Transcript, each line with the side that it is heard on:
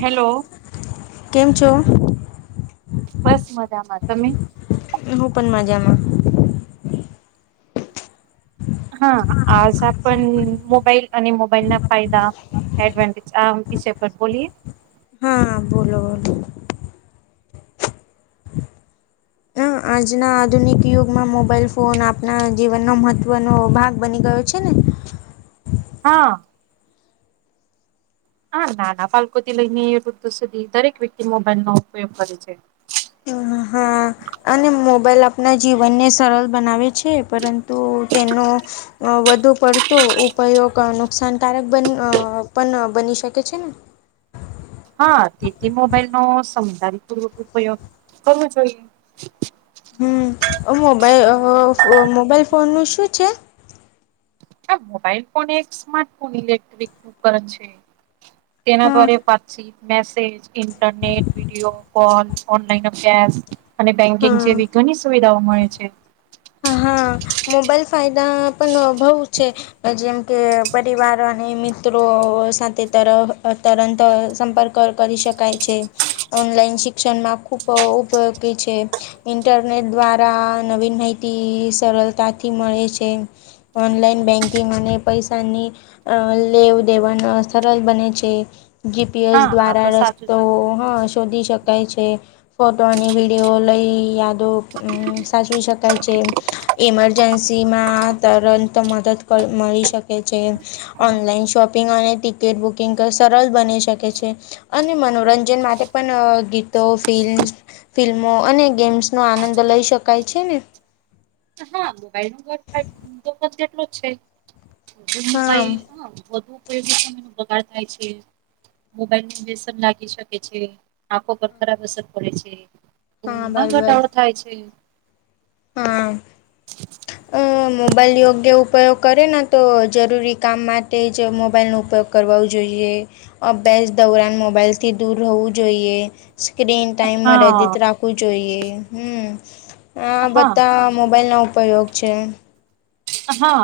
right: Hello
left: કેમ છો.
right: બસ મજામાં તમે
left: હું પણ મજામાં હમ
right: હા આજ આપણ મોબાઈલ અને મોબાઈલ ના ફાયદા એડવાન્ટેજ બોલીએ
left: હા બોલો બોલો હ આજના આધુનિક યુગમાં મોબાઈલ ફોન આપણા જીવનનો મહત્વનો ભાગ બની ગયો છે. છે ને
right: હા હા નાના પાકોથી લઈને વૃદ્ધ સુધી દરેક વ્યક્તિ મોબાઈલ નો ઉપયોગ કરે છે.
left: હા. અને મોબાઈલ આપણા જીવનને સરળ બનાવે છે પરંતુ તેનો વધુ પડતો ઉપયોગ નુકસાનકારક બ પણ બની શકે છે ને
right: હા તેથી મોબાઈલ નો સમજારી પૂર્વક ઉપયોગ કરવો જોઈએ.
left: હમ મોબાઈલ મોબાઈલ ફોન નું શું છે.
right: હ મોબાઈલ ફોન એજ સ્માર્ટ ફોન ઇલેક્ટ્રિક પર છે. તેના
left: હા
right: ભરે પાછી message, internet, video call, online અભ્યાસ.. અને બેન્કિંગ
left: હા
right: જેવી ઘણી સુવિધાઓ મળે છે.
left: હા, મોબાઈલ ફાયદા પણ અભઉ છે. જેમ કે પરિવાર અને મિત્રો સાથે તર તરંત સંપર્ક ર્ક કરી શકાય છે. ઓનલાઈન શિક્ષણમાં ખૂબ ઉપયોગી છે ઇન્ટરનેટ દ્વારા નવીન માહિતી સરળતાથી મળે છે. ઓનલાઈન બેન્કિંગ અને પૈસાની અ લેવ દેવન સરળ બને છે. જીપીએસ
right: હા આ તો
left: દ્વારા
right: સાચું
left: રસ્તો,
right: છે.
left: હ શોધી શકાય છે. ફોટો અને વિડિઓ લઈ યાદો સાચવી શકા કાય છે. ઇમરજન્સીમાં તરંત મદદ ક મળી શકે છે. ઓનલાઈન શોપિંગ અને ટિકિટ બુકિંગ સરળ બની શકે છે. અને મનોરંજન માટે પણ ગીતો ફિલ્ ફિલ્મો અને ગેમ્સ નો આનંદ લઈ શકાય છે ને.
right: હા મોબાઈલ [inaudible] નો જેટલો
left: હા
right: છેબાઈ હુ. કોઈ બી [inaudible] ન બગાડ થાય છે મોબાઈલ સન લાગી શકે છે, આંખો પર ખરાબ અસર પડે છે.
left: હા
right: ઉમાં
left: બરાબર
right: ઘટાડો થાય છે.
left: હા અ
right: [inaudible]
left: મોબાઈલ યોગ્ય ઉપયોગ કરે ને તો જરૂરી કામ માટે જ મોબાઈલનો ઉપયોગ કરવાવુ જોઈએ, અબ્યાસ દોરાણ મોબાઈલથી દૂર રહેવું જોઈએ. સ્ક્રીન ટાઈમ મર્યાદિટ
right: હા
left: રાખવું જોઈએ. હમ... આ
right: હા
left: બધા
right: તો છે
left: મોબાઈલનો ઉપયોગ છે.
right: હા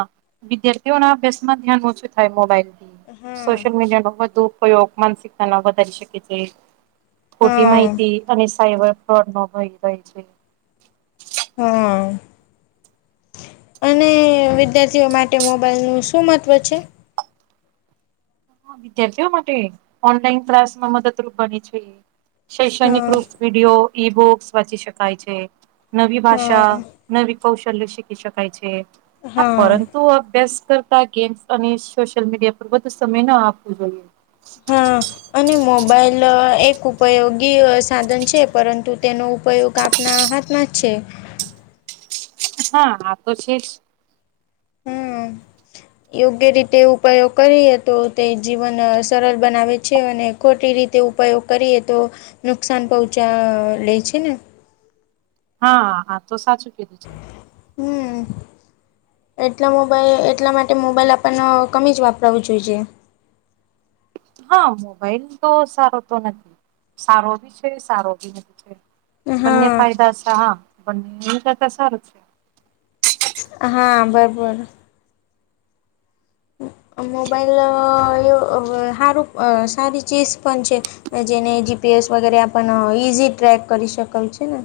right: વિદ્યાર્થીઓ ના અભ્યાસ માં ધ્યાન ઓછું થાય મોબાઈલ
left: હા
right: સોશિયલ મીડિયા નો વધુ ઉપયોગ માનસિકતા ન વધારી શકે છે. ખોટી
left: હા
right: માહિતી અને સાયબર ફ્રોડ નો ભય રહે છે.
left: હ અને વિદ્યાર્થીઓ માટે મોબાઈલનું શું મહત્ત્વ છે?
right: વિદ્યાર્થીઓ માટે ઓનલાઈન ક્લાસમાં મદદરૂપ બની છે, શૈક્ષણિક
left: હા
right: રૂપ વિડીયો, ઈ બુક્સ વાંચી શકાય છે, નવી ભાષા,
left: હા
right: નવી કૌશલ્ય શીખી શકાય છે, હા પરંતુ અભ્યાસ કર તા ગેમ્સ અને સોશિયલ મીડિયા પર વધુ સમય ના આપવું જોઈએ.
left: હા
right: અચ્છા
left: અને મોબાઈલ એક ઉપયોગી સાધન છે પરંતુ તેનો ઉપયોગ કાપના હાથમાં જ છે.
right: હા, આ તો છે જ.
left: હમ
right: [inaudible]
left: યોગ્ય રીટે ઉપાયો કરીએ તો તે જીવન સરળ બનાવે છે અને ખોટી રીતે ઉપયોગ કરીએ તો નુકસાન પહોંચા લે છે ને.
right: હા, આ તો સાચું કીધું છે.
left: હમ્મ એટલે મોબાઈલ એટલા માટે મોબાઈલ આપણને કમી જ વાપરાવું જોઈએ.
right: હા મોબાઈલ તો સારો તો નથી, સારો ભી છે, સારો ભી નથી. બંને
left: હા
right: ફાયદા હા બંને ક હ
left: હા બરોબર મોબાઈલ અ... એ હારું સારી ચીઝ પણ છે. જેને જીપીએસ વગેરે આપના હોઈ ઈઝી ટ્રેક કરી શકાય છે ને.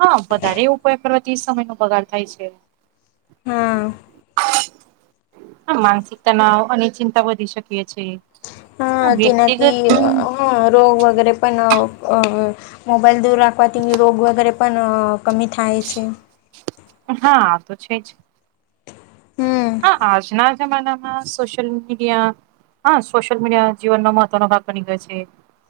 right: હા, વધારે એવ ઉપયોગ કરવાથી સમય નો બગાર થાય છે.
left: હા
right: માનસિકતાનાવ અને ચિંતા વધી શકીએ છી.
left: હા તેનાકી હ રોગ વગેરે પણ મોબાઈલ દૂર રાખવાથીની રોગ વગેરે પણ કમી થાય છે.
right: હા આ તો છે, જ
left: હમ
right: હા આજના જમાનામાં સોશિલ મીડિયા હા સોશિયલ મીડિયા જીવનનો મહત્વનો ભાગ બની ગયો છે.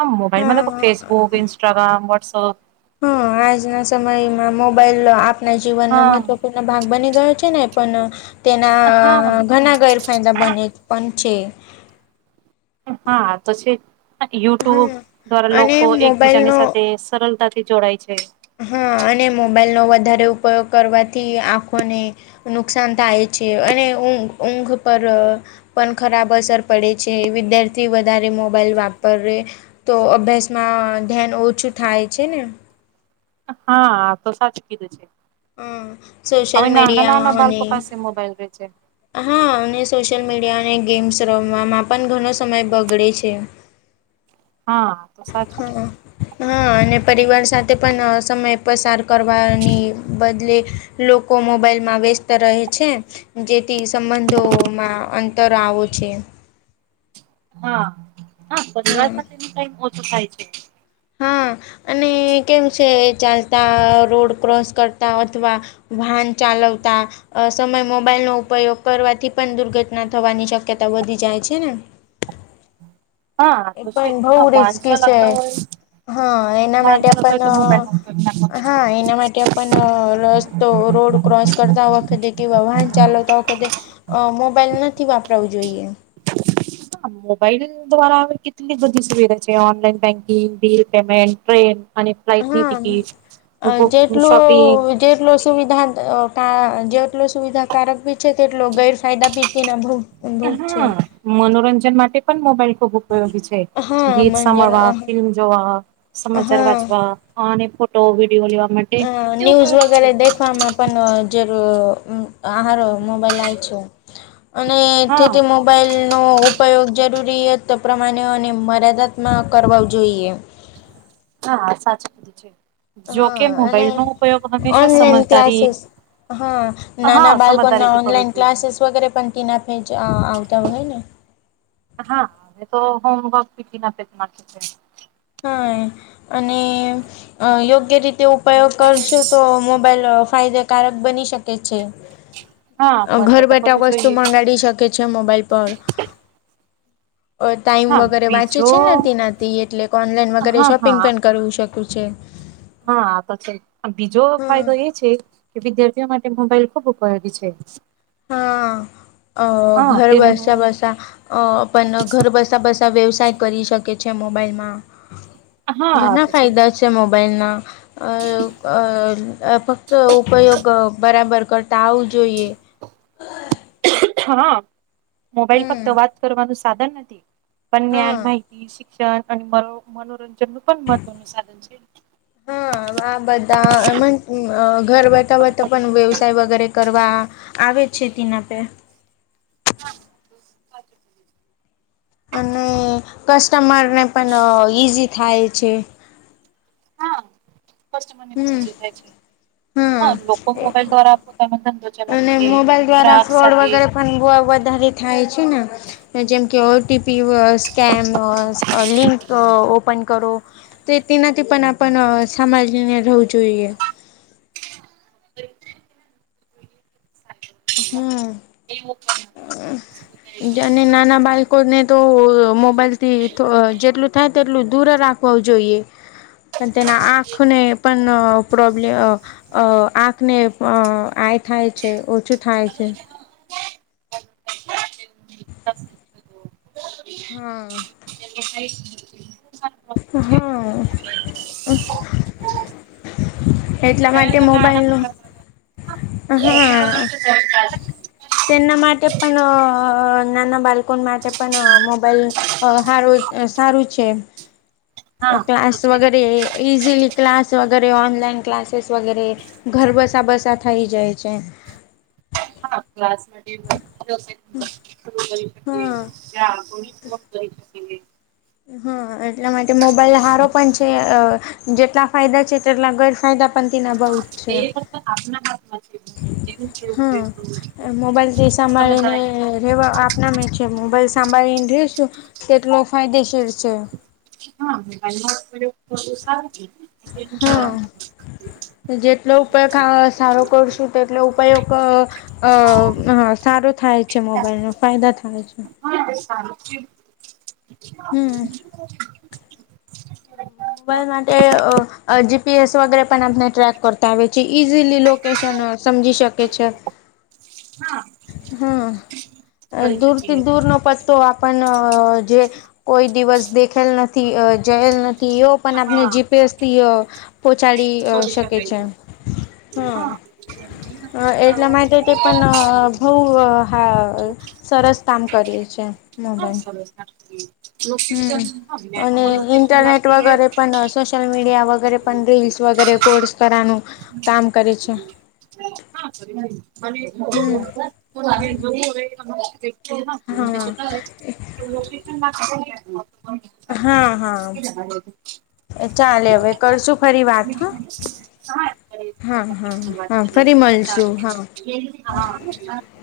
right: હા મોબાઈલ મ
left: હા
right: ફેસબુક ન્સ્ટાગ્રામ વોટ્સઅપ
left: હા આજના સમયમાં મોબાઈલ આપના જીવન ન
right: હા
left: મહત્વપૂર્ણ ભાગ બની ગયો છે ને પણ તેના
right: હા
left: ઘણા ગેરફાયદા બને પંચે
right: હા તો છે. યુટ્યુબ
left: હા
right: દ્વારા
left: અને
right: લોકો એકબીજાની
left: મોબાઈલનો
right: સાથે સરળતાથી જોડાય છે.
left: હા અને મોબાઈલનોો વધારે ઉપયોગ કરવાથી આંખોને નુકસાન થાય છે અને ઊંઘ ઊંઘ પર પણ ખરાબ અસર પડે છે વિદ્યાર્થી વધારે મોબાઈલ વાપર તો અભ્યાસમાં ધ્યાન ઓછું થાય છેને
right: હા તો સાચ કીધું છે.
left: હા સોશિયલ
right: હવે નાના
left: મીડિયા
right: નાના
left: અને
right: બાળકો પાસે મોબાઈલ રહેે છે.
left: હા અને સોશિયલ મીડિયા અને ગેમ્સ રમવામાં પણ ઘણો સમય બગડે છે.
right: હા તો સાચ જ
left: હા હા અને પરિવાર સાથે પણ સમય પસાર કરવાની બદલે લોકો મોબાઈલમાં વ્યસ્ત રહે છે. જેથી સંબંધોમાં અંતર આવો છે.
right: હા હા પરિવાર
left: હમ
right: સાથે ન ટાઈમ ઓછો થાય છે.
left: હા અને કેમ છે ચાલતા રોડ ક્રોસ કરતા અથવા વાહન ચાલવતા અ સમય મોબાઈલનોો ઉપયોગ કરવાથી પણ દુર્ઘટના થવાની શક્યતા વધી જાય છેન.
right: હા
left: એ
right: તો છે
left: પણ બહુ
right: હા
left: રિસ્કી
right: વાંચા
left: છે.
right: લગતા હોય
left: હા એના માટે
right: વાંચા લગતા હોય તો
left: પણ
right: મોબાઈલનો ઉપયોગ ના કરવો
left: હા
right: જોઈએ
left: એના માટે પણ રસ તો રોડ ક્રોસ કરતા વખતે કેવા વાહન ચાલવતા વખતે અ મોબાઈલ નથી વાપરાવું જોઈએ.
right: હ મોબાઈલ દ્વારા કેટલી બધી સુવિધા છે online banking bill payment train અને ફ્લાઇટની
left: હા
right: ટિકિટ બુક શોપિંગ
left: જેટલું જેટલો સુવિધા જેટલો સુવિધાકારક ભી છે તેટલો ગેરફાયદા પીતી ના ભ
right: હા મનોરંજન માટે પણ મોબાઈલ ખૂબ યોગી છે
left: હા
right: ગીત
left: મંજન
right: સાભળવા ફિલ્મ જોવા સમાચાર
left: હા
right: વાંચવા હ ફોટો વ વિડીયો લવા
left: અ ન્યૂઝ વગેરે દ ફમ પણ જે આાર મોબાઈલ છે. અને
right: હા
left: એથીથી મોબાઈલનો ઉપયોગ જરૂરી પ્રમાણે અને મર્યાદાતમાં કરો જોઈએ.
right: હા સાચું બધું છે જોકે
left: હા અને
right: મોબાઈલ નો ઉપયોગ હંમેશા
left: ઓનલાઈન
right: સમજદારી એ
left: ક્લાસીસ હા નાના બાળકો ના ઓનલાઈન
right: જોઈએ.
left: ક્લાસીસ વગેરે પણ ના ફે આવતા હો હોય, ને
right: હા હ તો હોમવર્કી ના
left: હા અને યોગ્ય રીતે ઉપયોગ કરશો તો મોબાઈલ ફાયદેકારક બની શકે છે.
right: હા
left: ઘર
right: મર્યાદા
left: બેઠા
right: કરવું
left: વસ્તુ
right: જોઈએ
left: મગાડી શકે છે મોબાઈલ પર ટાઈમ
right: હા
left: વગેરે વાંચે
right: બીજો
left: છે નથી તેના એટલે કે ઓનલાઈન વગેરે
right: હા
left: શોપિંગ
right: હા
left: પણ કરવું શકું છે.
right: હા આ તો છે બીજો
left: હમ
right: ફાયદો એ છે. કે વિદ્યાર્થીઓ માટે મોબાઈલ ખુબ ઉપયોગી છે.
left: હા અ
right: હા
left: ઘર બસા
right: તેમનું
left: બસા અ પણ ઘર બસા બસા વ્યવસાય કરી શકે છે મોબાઈલમાં
right: હા
left: ઘણા
right: તો
left: ફાયદા છે મોબાઈલ ના અ અ ફક્ત ઉપયોગ બરાબર કરતા આવું જોઈએ
right: હા મોબાઈલ ફક્ત
left: હમ
right: વાત કરવાનું સાધન નથી પણ જ્ઞાન
left: હા
right: માહિતી શિક્ષણ અને મનોરંજન નું પણ મહત્વનું સાધન છે.
left: હા આ બધા ઘર બતા બતા પણ વ્યવ વગેરે કરવા આવે છે તેના આપે
right: હા સાચું.
left: અને કસ્ટમરને પણ ઈઝી થાય છે. હમ હા
right: ાય લોકો મોબાઈલ દ્વા આપ તો ધંધો ચલાવે
left: અને
right: છે
left: મોબાઈલ દ્વારા
right: ગ્રાહક
left: ફ્રોડ
right: સાથે
left: વગેરે પણ વધારે થાય છે ને જેમ કે
right: હા
left: ઓટીપી સ્કેમ લિંક ઓપન કરો. તે તેનાથી પણ આપણ સમાજ રહેવું જોઈએ
right: એ
left: હમ
right: એવું
left: ને નાના બાળકોને તો મોબાઈલથી જેટલું થાય તેટલું દૂર રાખવ જોઈએ પણ તેના આંખને પણ પ્રોબ્લેમ અ આંખ ને આ થાય છે ઓછું થાય છે. હા
right: એ
left: હા એટલા માટે
right: તો નાના
left: મોબાઈલ નો
right: નાના
left: હા તેના માટે પણ નાના બાળકો માટે પણ મોબાઈલ અ સારું સારું છે.
right: [inaudible] તો
left: ક્લાસ
right: છે
left: વગેરે ઇઝીલી ક્લાસ વગેરે ઓનલાઈન ક્લાસીસ વગેરે ઘર બસા બસા થઈ જાય છે.
right: ક્
left: હા
right: એ
left: હા એટલા માટે મોબાઈલ સારો પણ છે જેટલા ફાયદા છે તેટલા ગેરફાયદા પણંતના બહુ
right: હા
left: જ છે
right: એ ફક્ત આપના હામાં ઉપયોગએ
left: હા
right: બધ
left: વા આપનામે છે મોબાઈલ સાંભળીને રશું તેટલો ફાયદેશીર છે.
right: હાાઈ
left: હા જેટલો ઉપાયગ સારો કરશું તેટલો ઉપાયગ અ હ સારો થાય છે
right: હા
left: મોબાઈલ નો ફાયદા થાય છે. હમ
right: [inaudible]
left: મોબલ માટે જીપીએસ વગેરે પણ આપને ટ્રેક કરતા આવે છે ઈઝીલી શન સમજી શકે છે.
right: હા
left: હા
right: કરી
left: દૂર થી
right: શકીએ
left: દૂર નો પ તો આપણ જે કોઈ દિવસ દેખેલ નથી જયલ નથી કેઓ પણ આપને
right: હા
left: જીપેથી પહોચાડી
right: શોધી
left: શકે
right: શકાય
left: છે. હમ
right: હા
left: એટલા માટે તે પણ બહ હા સરસ કામ કરીએ છે.
right: હા
left: મોબાઈલ
right: સરસ
left: હમ
right: લોકેશન હા મેપ પણ લોકેશન નાાખીએ
left: સોશિલ મીડિયા વગેરે પણ રીલ્સ વગેરે કોર્સ કરવાનું કામ કરે છે. હમ
right: [inaudible]
left: હા
right: [inaudible]
left: હા હા
right: [inaudible]
left: ચાલે હવે કરશું ફરી વાત હા હા હા હા ફરી મળશું હા
right: [inaudible]